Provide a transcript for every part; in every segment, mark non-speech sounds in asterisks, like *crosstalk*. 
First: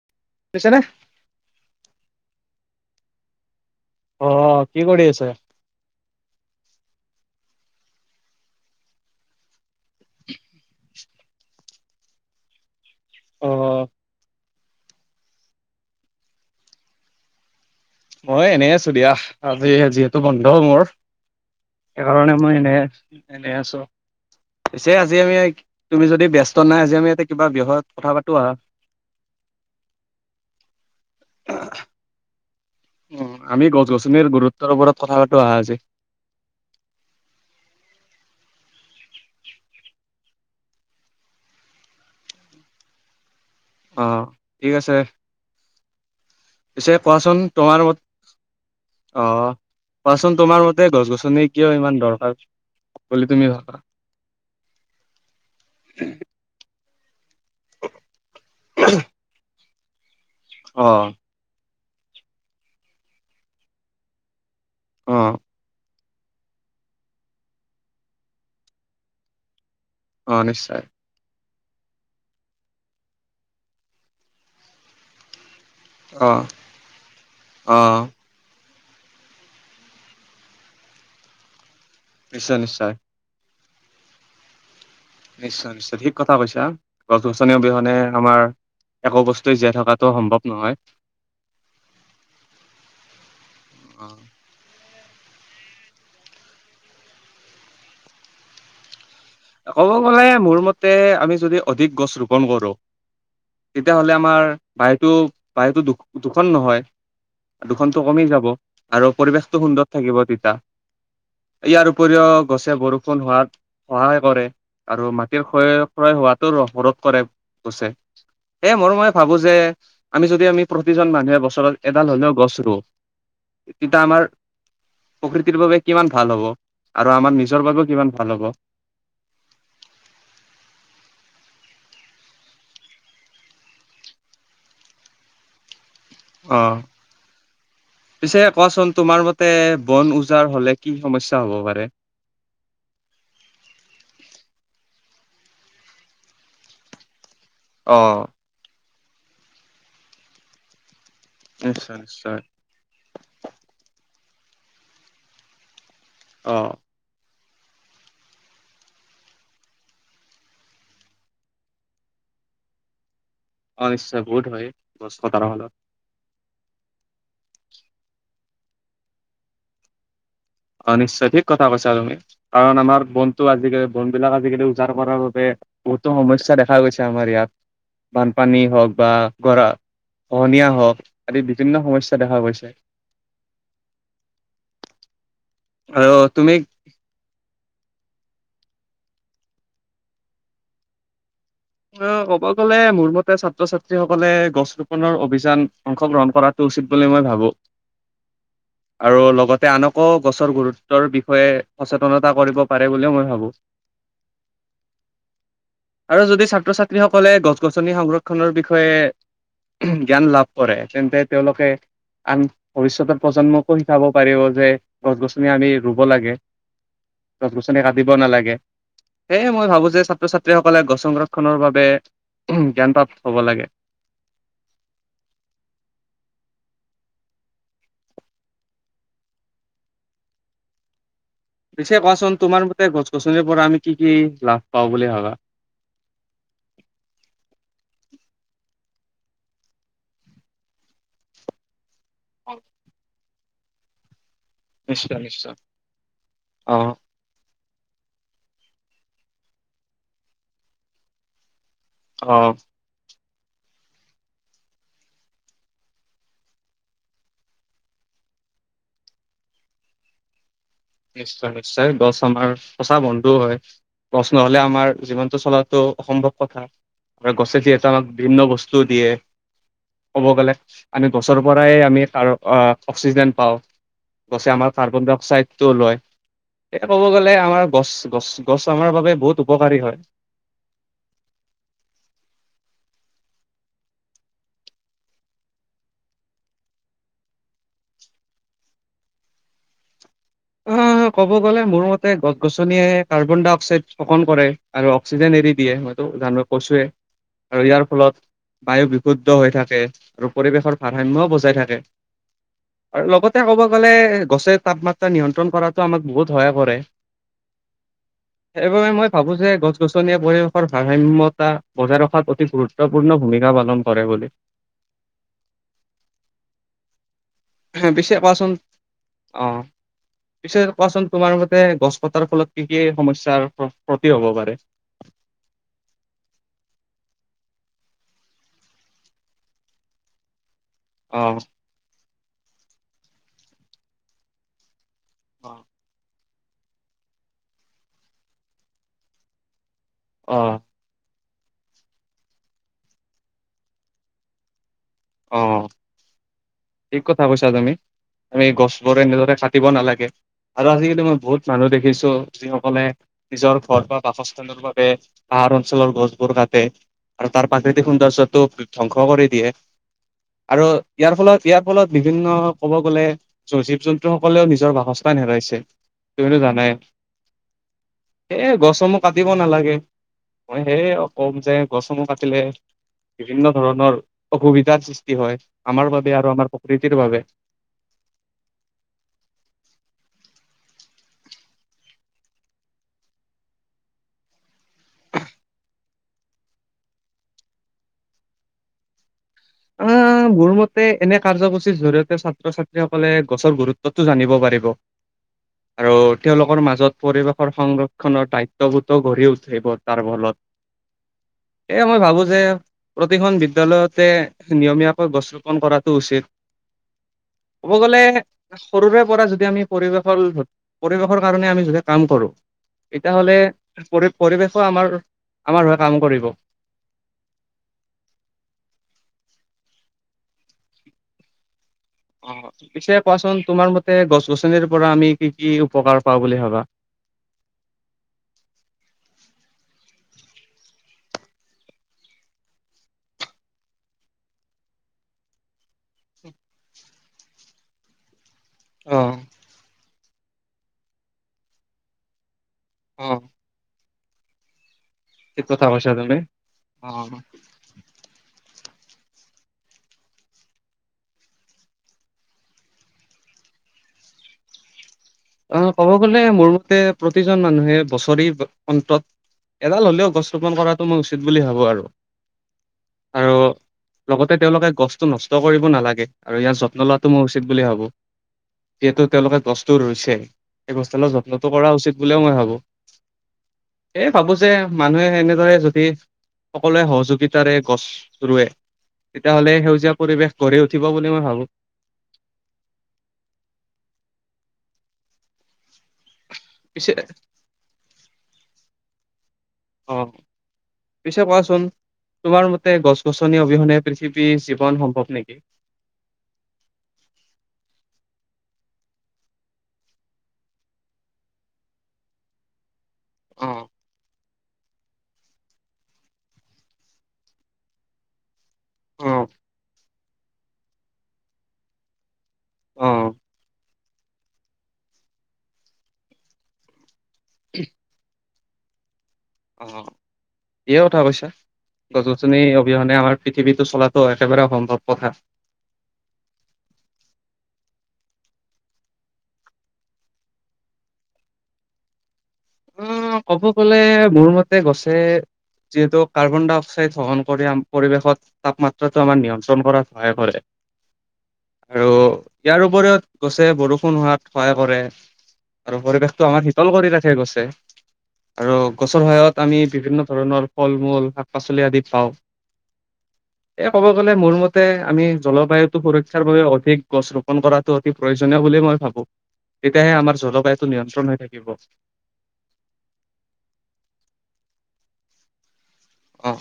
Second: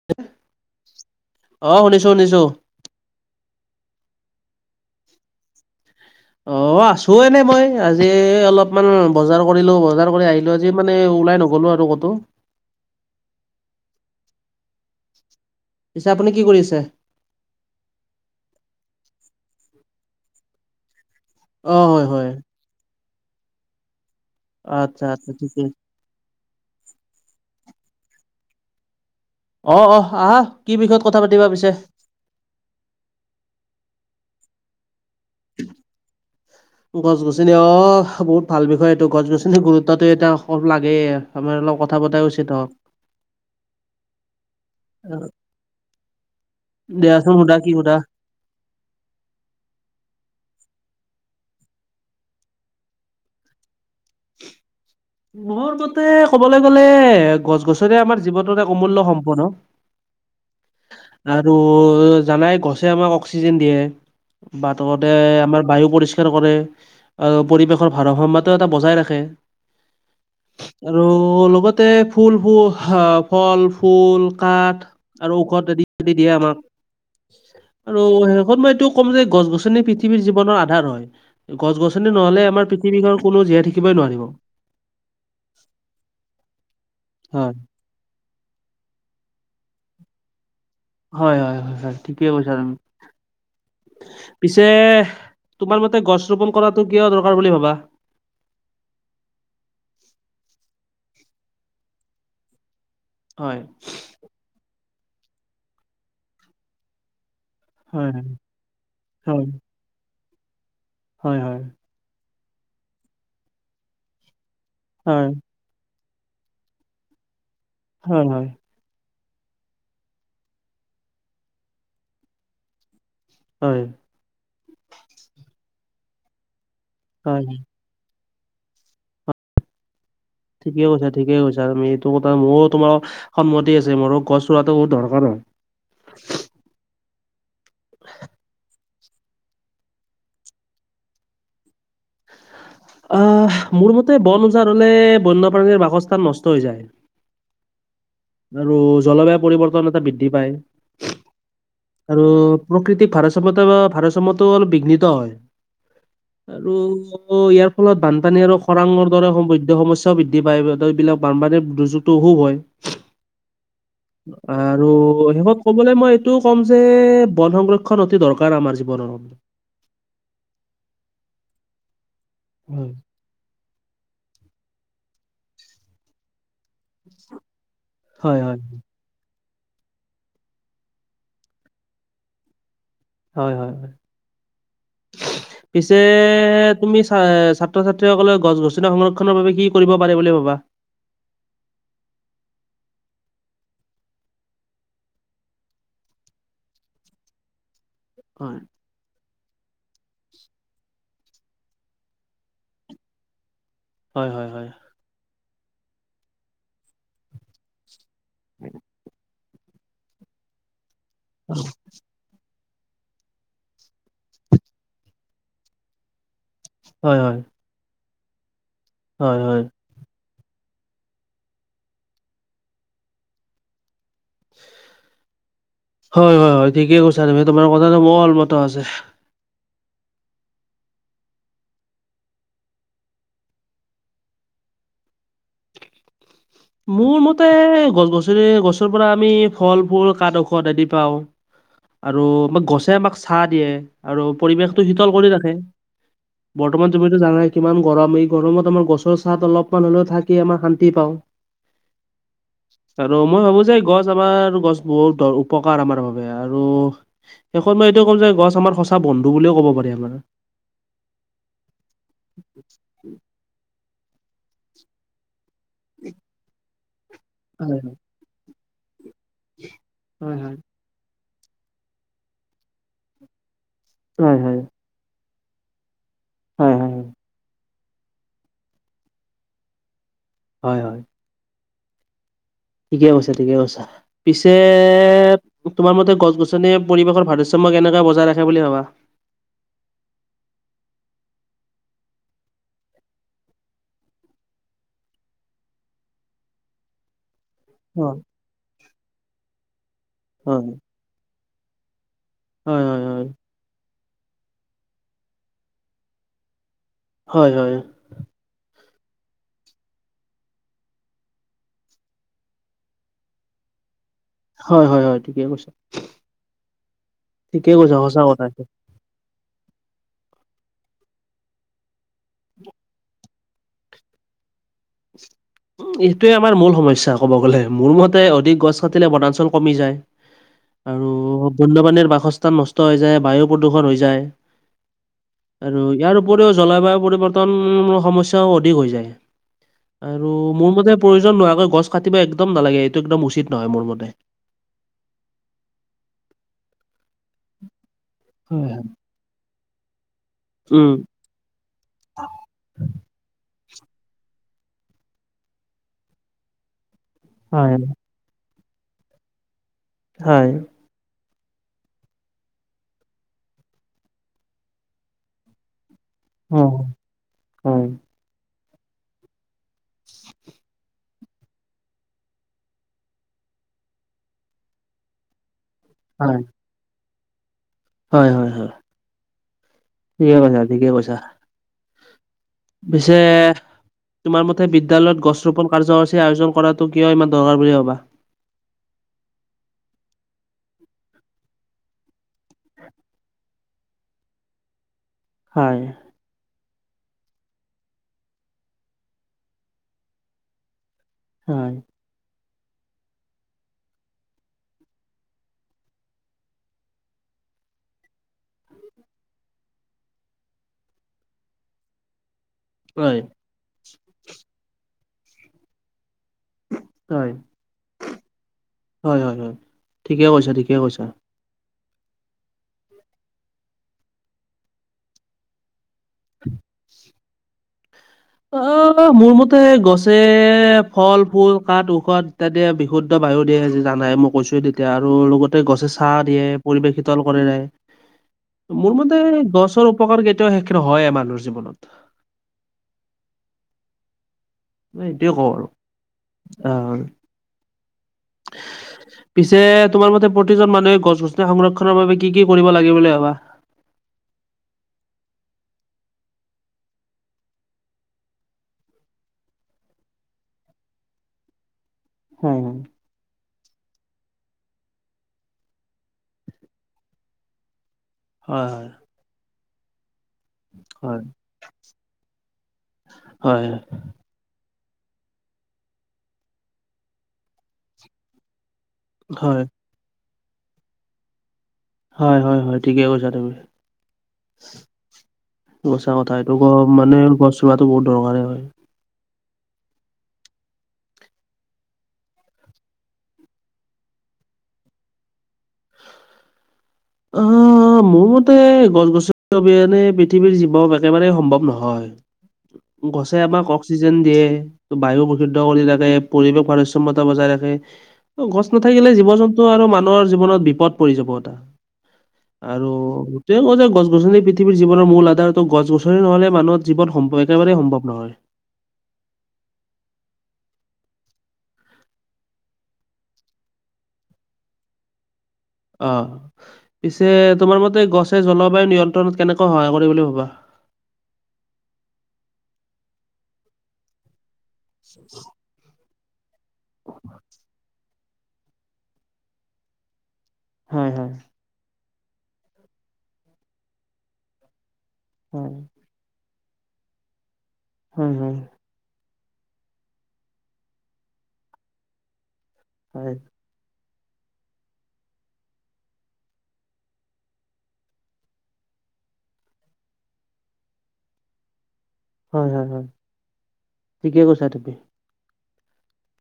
*unintelligible* শুনিছেনে? অঁ' শুনিছো শুনিছোঁ। অঁ' কি কৰি আছে? অঁ' আছোঁ এনে মই, আজি অলপমান বজাৰ কৰিলো, বজাৰ কৰি আহিলোঁ আজি মানে ওলাই নগলো আ ৰু কতো। অ', পিছে আপুনি কি কৰিছে? মই এনে আছোঁ দিয়া, আজি যিহেতু বন্ধ মোৰ। অ হয় হয় সেইকাৰণে মই এনে এনে আছোঁ, পিছে আচ্ছা আজি আচ্ছা আমি ঠিকে তুমি যদি ব্যস্ত নাই আজি আমি ইয়াতে কিবা বিষয়ত কথা পাতোঁ আহা। অঁ' অঁ' আহা, কি বিষয়ত কথা পাতিবা পিছে? উমঁ' আমি গছ-গছনিৰ গুৰুত্বৰ ওপৰত কথা পাতোঁ আহা আজি। গছ-গছনি অঁ' বহুত ভাল বিষয় এইটো। গছ - গছনিৰ গুৰুত্বটো এতিয়া অকন লাগে। আমাৰ অলপ কথা পতাই উচিত হওক। *unintelligible* অঁ' ঠিক আছে, পিছে দিয়াচোন কোৱাচোন সুধা কি তোমাৰ সুধা অঁ' কোৱাচোন তোমাৰ মতে গছ-গছনি কিয় ইমান দৰকাৰ- বুলি তুমি ভাবা? মোৰ মতে ক'বলৈ গ'লে গছ-গছনি আমাৰ জীৱনত এক অমূল্য সম্পদ। অঁ। আৰু জানাই গছে আমাক অক্সিজেন দিয়ে। বা *unintelligible* অ', আমাৰ বায়ু পৰিষ্কাৰ কৰে- আৰু পৰিৱেশৰ ভাৰসাম্যতা এটা বজাই ৰাখে। অঁ' নিশ্চয়। আৰু লগতে ফুলবোৰ হা ফল, ফুল, কাঠ আৰু ঔষধ আদি দি দিয়ে অ', আমাক অ', আৰু শেষত মই এইটো- ক'ম যে গছ-গছনি পৃথিৱীৰ জীৱনৰ আধাৰ হয়, গছ-গছনি নহ'লে নিশ্চয় আমাৰ নিশ্চয়। পৃথিৱীখন- কোনো জীয়াই থাকিবই নোৱাৰিব। নিশ্চয় নিশ্চয়, ঠিক কথা কৈছা, গছ-গছনি হয় অবিহনে আমাৰ একো বস্তুৱে জীয়াই থকাটো সম্ভৱ নহয়। হয় হয় হয় হয়, ঠিকে কৈছা তুমি। অ, পিছে তোমাৰ মতে গছ ৰোপন কৰাটো কিয় দৰকাৰ বুলি ভাবা? ক'ব গ'লে মোৰ মতে আমি যদি অধিক গছ ৰোপন কৰো হয় তেতিয়া হ'লে আমাৰ বায়ুটো বায়ুটো প্ৰদুষন নহয়। প্ৰদুষনটো হয় কমি যাব আৰু হয় পৰিৱেশটো সুন্দৰ থাকিব তেতিয়া। হয় হয় ইয়াৰ উপৰিও গছে বৰষুণ হোৱাত সহায় কৰে আৰু হয় মাটিৰ খ ক্ৰয় হোৱাতো ৰোধ কৰে গছে। হয় হয়। এ মোৰ মতে ভাবোঁ যে আমি যদি আমি প্ৰতিজন মানুহে বছৰত এডাল হ'লেও গছ ৰুওঁ- হয় তেতিয়া আমাৰ প্ৰকৃতিৰ বাবে কিমান ভাল হ'ব- আৰু আমাৰ হয় নিজৰ বাবেও কিমান ভাল হ'ব। ঠিকেই কৈছা ঠিকে কৈছা তুমি এইটো কথা, মোৰো তোমাৰ সন্মতি আছে, মোৰো গছ ৰোৱাটো বহুত দৰকাৰ হয়। অহ। পিছে কোৱাচোন তোমাৰ মতে বন উজাৰ হ'লে কি সমস্যা হ'ব পাৰে? আহ, মোৰ মতে বন ওজাৰ হ'লে বন্যপ্ৰাণীৰ বাসস্থান নষ্ট হৈ যায়। অঁ। আৰু জলবায়ু পৰিৱৰ্তন এটা বৃদ্ধি পায়। নিশ্চয় আৰু নিশ্চয় প্ৰকৃতিৰ ভাৰসাম্যত বা ভাৰসাম্যতটো অলপ বিঘ্নিত হয়। অ আৰু অঁ, ইয়াৰ ফলত বানপানী আৰু খৰাঙৰ দৰে সমৃদ্ধ সমস্যাও বৃদ্ধি পায়। এইবিলাক বানপানীৰ দুৰ্যোগটো অসুভ হয়। *unintelligible* নিশ্চয় বহুত হয় আৰু গছ কটাৰ শেষত ফলত ক'বলৈ মই টো ক'ম যে বন সংৰক্ষন অতি দৰকাৰ আমাৰ জীৱনৰ। অঁ, নিশ্চয় ঠিক কথা কৈছা তুমি। কাৰণ হয় আমাৰ বন আজিকালি বন বিলাক, আজিকালি উজাৰ কৰাৰ বাবে বহুতো সমস্যা দেখা গৈছে আমাৰ ইয়াত। হয় হয় বানপানী হওঁক বা গৰা খহনীয়া হওঁক আদি বিভিন্ন সমস্যা দেখা গৈছে। হয়- হয়- হয়, পিছে তুমি চ- ছাত্ৰ- ছাত্ৰীসকলে গছ- গছনি সংৰক্ষনৰৰ বাবে কি কৰিব পাৰে বুলি ভাবা? অঁ, ক'ব গ'লে মোৰ মতে ছাত্ৰ- ছাত্ৰীসকলে গছ ৰোপনৰৰ অভিযান অংশগ্ৰহণ কৰাত উচিত বুলি মই ভাবো। হয়। আৰু লগতে আনকো গছৰ গুৰুত্বৰ বিষয়ে সচেতনতা কৰিব পাৰে বুলিও মই ভাবো। *unintelligible* হয়- হয়- হয়। আৰু যদি ছাত্ৰ- ছাত্ৰীসকলে গছ- গছনি সংৰক্ষণৰ বিষয়ে জ্ঞান লাভ কৰে, তেন্তে তেওঁলোকে আন ভৱিষ্যতৰ প্ৰজন্মকো শিকাব পাৰিব যে, গছ- গছনি আমি ৰুব লাগে। হয়- হয়। গছ গছনি কাটিব নালাগে। হয় সেয়হে হয় মই ভাবো যে ছাত্ৰ- ছাত্ৰীসকলে গছ সংৰক্ষণৰ বাবে জ্ঞানপ্ৰাপ্ত হ'ব লাগে। হয়- হয়- হয়, ঠিকেই কৈছা তুমি। তোমাৰ কথাটো মোৰ অল মত আছে। পিছে কোৱাচোন তুমাৰ মতে গছ- গছনিৰ পৰা আমি কি কি লাভ পাওঁ বুলি ভাবা? মোৰ মতে গছ- গছনি- গছৰ পৰা আমি ফল, ফুল, কাঠ, ঔষধ আদি পাওঁ। *unintelligible* আৰু আমাক গছে আমাক চাহ দিয়ে। আৰু পৰিৱেশতটো শীতল নিশ্চয় কৰি ৰাখে নিশ্চয় অ বৰ্তমান যদি জানাই কিমান গৰম। এই গৰমত আমাৰ গছৰ চাত অলপমান হলেও থাকি আমাৰ শান্তি পাওঁ। অঁ। আৰু মই ভাবো যে, গছ আমাৰ গছ বহুত উপকাৰ আমাৰ বাবেই আৰু। শেষত মই এইোৱ ক'ম যে, গছ আমাৰ সঁচা বন্ধুুও ক'ব পাৰি আমাৰ। নিশ্চয়- নিশ্চয় গছ আমাৰ সঁচা বন্ধও হয়। গছ নহলে আমাৰ জীৱনটো চলাত টো অসম্ভৱ কথা। আৰু গছে যি হয় এটানত বিভিন্ন বস্তুও দিয়ে। ক'ব হয় হয় গ'লে হয়। আমি গছৰ পৰাই আমি ত অক্সিজেন পাওঁ। হয় গছে হয় আমাৰ কাৰ্বন ডাই অক্সাইড টো লয়। সেই হয় হয় ক'ব গ'লে আমাৰ গছ- গছ- গছ, আমাৰ বাবে বহুত উপকাৰী হয়। হয়- হয়। ঠিকে কৈছো, ঠিকে কৈছা। পিছে তোমাৰ মতে গছ - গছনি পৰিৱেশৰ ভাৰসাম্য কেনেকে বজাই ৰাখে বুলি ভাবা। অঁ ক'ব গ'লে মোৰ মতে গছ -গছনিয়ে কাৰ্বন ডাই অক্সাইড স্থকন কৰে আৰু অক্সিজেন এৰি দিয়ে। হয় জানোঁ কচুৱে আৰু ইয়াৰ হয়। ফলত বায়ু বিশুদ্ধ হৈ থাকে। আৰু হয় পৰিৱেশৰ ভাল ভ্ৰাম্য বজাই থাকে। হয় হয় আৰু হয়। লগতে ক'ব গ'লে গছে তাপমাত্ৰা নিয়ন্ত্ৰণ কৰাটো আমাক বহুত সহায় কৰে। হয় হয়। সেইবাবে মই ভাবোঁ যে গছ -গছনিয়ে পৰিৱেশৰ ভাৰসাম্যতা বজাই ৰখাত অতি গুৰুত্ব গুৰুত্বপূৰ্ণ ভূমিকা পালন কৰে বুলি হয় -হয় -হয় ঠিকে কৈছাঁ। হে, পিছে কথা কোৱাচোন এইটো। অ, পিছে কোৱাচোন তোমাৰ মতে গছ কটা ফলত কি -কি সমস্যাৰ ক্ষতি হ'ব পাৰে। এইটোয়েই আমাৰ মূল সমস্যা ক'ব গ'লে। মোৰ মতে অধিক গছ কাটিলে বনাঞ্চল কমি যায়। *unintelligible* আৰু বন্যপাণীৰ বাসস্থান নষ্ট হৈ যায় বায়ু প্ৰদূষণ হৈ যায়। *unintelligible* আৰু ইয়াৰ উপৰিও জলবায়ু পৰিৱৰ্তন সমস্যাও অধিক হৈ যায়। আৰু অ মোৰ মতে প্ৰয়োজন নোহোৱাকৈ গছ কাটিব একদম নালাগে। এইটো একদম উচিত নহয় মোৰ মতে। অ', ঠিক কথা কৈছা তুমি, আমি গছবোৰ এনেদৰে কাট কাটিব নালাগে। আৰু উম, আজিকালি মই বহুত মানুহ দেখিছোঁ যি সকলে নিজৰ ঘৰ বা বাসস্থানৰ বাবে পাহাৰ অঞ্চলৰ গছবোৰ কাটে। আৰু তাৰ হয়। প্ৰাকৃতিক সৌন্দৰ্যটো ধ্বংস কৰি দিয়ে। হয়, আৰু ইয়াৰ ফলত- ইয়াৰ ফলত বিভিন্ন ক'ব গ'লে জীৱ- জন্তু সকলেও নিজৰ বাসস্থান হেৰাইছে তুমিতো জানাই। অ' সেইহে গছসমূহ কাটিব নালাগে। মই সেয়েহে ক'ম যে গছসমূহ কাটিলে বিভিন্ন ধৰণৰ অসুবিধ অসুবিধা সৃষ্টি হয় আমাৰ বাবে আৰু আমাৰ প্ৰকৃতিৰ বাবে। হয়-হয়- হয় ঠিকে কৈছা- ঠিকে কৈছা। পিছে তোমাৰ মতে বিদ্যালয়ত গছ ৰোপণ কাৰ্যসূচীৰ আয়োজন কৰাটো কিয় ইমান দৰকাৰ বুলি ভাবা? *unintelligible* *unintelligible* মোৰ মতে এনে কাৰ্যসূচীৰ জৰিয়তে ছাত্ৰ- ছাত্ৰী সকলে গছৰ গুৰুত্বটো জানিব পাৰিব। হয়, আৰু তেওঁলোকৰ মাজত পৰিৱেশৰ সংৰক্ষনৰ দায়িত্ববোধো গঢ়ি উঠে বতাহ ফলত। হয়, এ মই ভাবোঁ যে প্ৰতিখন বিদ্যালয়তে নিয়মীয়াকৈ গছ ৰোপন কৰাটো উচিত। ক'ব গ'লে সৰুৰে পৰা যদি আমি পৰিৱেশৰ- পৰিৱেশৰ কাৰণে আমি যেতিয়া কাম কৰোঁ। এতিয়া হয়, হ'লে পৰি- পৰিৱেশো আমাৰ -আমাৰ হৈ কাম কৰিব। হয় -হয় -হয় -হয় ঠিকে কৈছা -ঠিকে কৈছা। অ', পিছে কোৱাচোন তোমাৰ মতে গছ- গছনিৰ পৰা আমি কি -কি উপকাৰ পাওঁ বুলি ভাবা? *unintelligible* অ', মোৰ মতে গছে ফল, ফুল, কাঠ, ঔষধ ইত্যাদি বিশুদ্ধ বায়ু দিয়ে জানাই মোক কৈছোৱেই তেতিয়া আৰু লগতে গছে চাৰ দিয়ে পৰিৱেশ শীতল কৰে। মোৰ অ মতে গছৰ উপকাৰ কেতিয়াওঁ শেষ নহয়ে মানুহৰ জীৱনত। অ' মই এইটোয়ে ঠিক কওঁ আৰু কথা কৈছা তুমি। আহ অ' পিছে তোমাৰ মতে প্ৰতিজন মানুহে গছ-গছনি সংৰক্ষণৰ বাবে কি-কি কৰিব লাগে বুলি ভাবা? অ'হ, ক'ব গ'লে মোৰ মতে প্ৰতিজন মানুহে বছৰি অন্তত এডাল হ'লেও গছ ৰোপন কৰাটো মই উচিত বুলি ভাবোঁ আৰু। হম। আৰু লগতে তেওঁলোকে গছটো নষ্ট কৰিব নালাগে, আৰু ইয়াৰ যত্ন লোৱাটো মই উচিত বুলি ভাবোঁ। হয় যিহেতু তেওঁলোকে গছটো ৰুইছে। এ গছডালৰ হয় যত্নটো কৰা উচিত বুলিও মই ভাবোঁ। হয় হয় এ ভাবোঁ যে মানুহে এনেদৰে যদি সকলোৱে সহযোগিতাৰে গছ ৰুৱে তেতিয়াহ'লে হয় সেউজীয়া পৰিৱেশ গঢ়ি উঠিব বুলি মই ভাবোঁ। হয়-হয়-হয় ঠিকে কৈছা তুমি। সচা কথা এইটো গ পিছে মানে গছ ৰোৱাটো বহুত দৰকাৰেই হয়। অ' পিছে কোৱাচোন তোমাৰ মতে গছ-গছনি অবিহনে পৃথিৱীৰ জীৱন সম্ভৱ নেকি? উম' মোৰ মতে গছ-গছনি অবিহনে পৃথিৱীৰ জীৱক একেবাৰে সম্ভৱ নহয়। গছে অ আমাক অক্সিজেন দিয়ে, বায়ু বিশুদ্ধ কৰি যাতে পৰিৱেশ ভাৰসাম্যতা বজাই ৰাখে। অ' গছ নাথাকিলে অ', জীৱ-জন্তু আৰু মানুহৰ জীৱনত বিপদ পৰি যাব এটা। আৰু অ', গোটেই কওঁ যে গছ-গছনি পৃথিৱীৰ জীৱনৰ মূল আধাৰ তো গছ-গছনি নহ'লে মানুহ জীৱন সম্ভ একেবাৰে সম্ভৱ নহয়। অ' ঠিকে কথা কৈছা। গছ-গছনি অবিহনে আমাৰ পৃথিৱীতো চলাটো একেবাৰে অসম্ভৱ কথা। অ' পিছে তোমাৰ মতে গছে জলবায়ু নিয়ন্ত্ৰণত কেনেকৈ সহায় কৰে বুলি ভবা? অ' ক'ব গ'লে মোৰ মতে গছে যিহেতু কাৰ্বন ডাই অক্স- অক্সাইড গ্ৰহণ কৰে, পৰিৱেশত তাপমাত্ৰাটো আমাৰ নিয়ন্ত্ৰণ কৰাত সহায় কৰে। হয় হয়। আৰু ইয়াৰ উপৰিও গছে বৰষুণ হোৱাত সহায় কৰে। হয়, আৰু পৰিৱেশটো আমাৰ শীতল কৰি ৰাখে গছে। হয়, হয়, আৰু- গছৰ সহায়ত আমি বিভিন্ন ধৰণৰ ফল-মূল, শাক-পাচলি আদি পাওঁ। হয়। এই ক'ব গ'লে মোৰ মতে আমি জলবায়ুটো সুৰক্ষাৰ বাবে অধিক গছ ৰোপন কৰা। ত অতি প্ৰয়োজনীয় বুলি মই ভাবো, তেতিয়াহে আমাৰ জলবায়ুটো নিয়ন্ত্ৰণ হৈ থাকিব। হয় হয় হয়, ঠিকে কৈছা তুমি। অ'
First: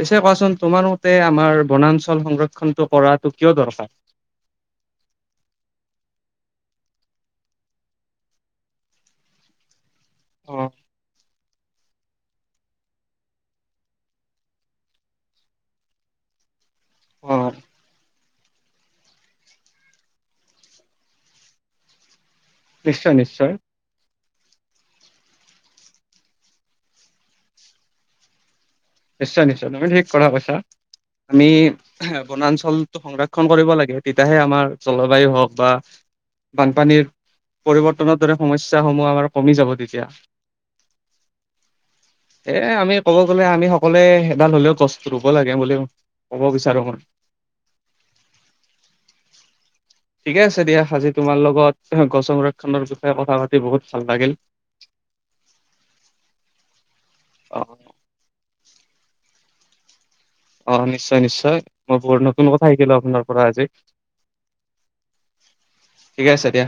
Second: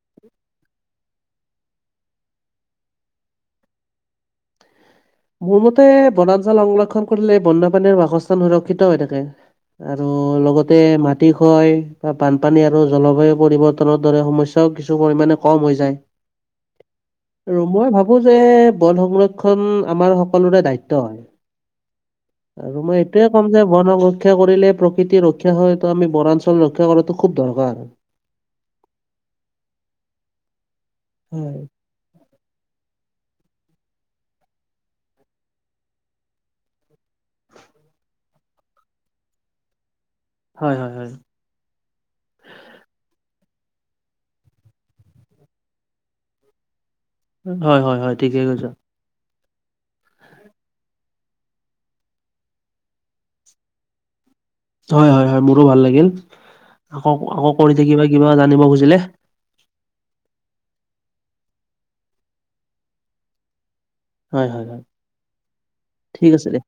পিছে কোৱাচোন তোমাৰ মতে আমাৰ বনাঞ্চল সংৰক্ষণটো কৰাটো কিয় দৰকাৰ? মোৰ মতে বনাঞ্চল সংৰক্ষণ কৰিলে বণ্য-প্ৰানীৰ বাসস্থান সুৰক্ষিত হৈ থাকে। আৰু অ লগতে মাটি কয় বা বানপানী আৰু জলবায়ু পৰিৱৰ্তনৰ দৰে সমস্যা ত কিছু পৰিমাণে কম হৈ যায়। অ মই ভাবোঁ যে বন সংৰক্ষণ আমাৰ সকলোৰে দায়িত্ব, আৰু মই নিশ্চয় এইটোয়ে ক'ম নিশ্চয় যে বন ৰক্ষা কৰিলে প্ৰকৃতিৰ ৰক্ষা হয়, তো আমি বনাঞ্চল ৰক্ষা কৰাটো খুব দৰকাৰ। নিশ্চয় নিশ্চয় তুমি ঠিক কথা কৈছা। আমি হয়। বনাঞ্চলটো সংৰক্ষন কৰিব লাগে তেতিয়াহে আমাৰ জলবায়ু হওক বা বানপানীৰ পৰিৱৰ্তনৰ দৰে সমস্যা সমূহ আমাৰ কমি যাব তেতিয়া। হয় হয় হয়। এ আমি ক'ব গ'লে আমি স সকলোৱে এডাল হ'লেও গছ ৰুব লাগে বুলি ক'ব বিচাৰো মই। হয় হয় হয়, ঠিকে কৈছা। *inaudible* ঠিকে আছে দিয়া আজি তোমাৰ লগত গছ সংৰক্ষণৰ বিষয়ে কথা পাতি বহুত ভাল লাগিল। হয় হয় হয় মোৰো ভাল লাগিল, আকৌ আকৌ অ কৰি থাকিবা কিবা জানিব খুজিলে। অ নিশ্চয় নিশ্চয় মই বহুত নতুন কথা শিকিলো আপোনাৰ পৰা আজি। হয় হয় হয়, ঠিক আছে দিয়া।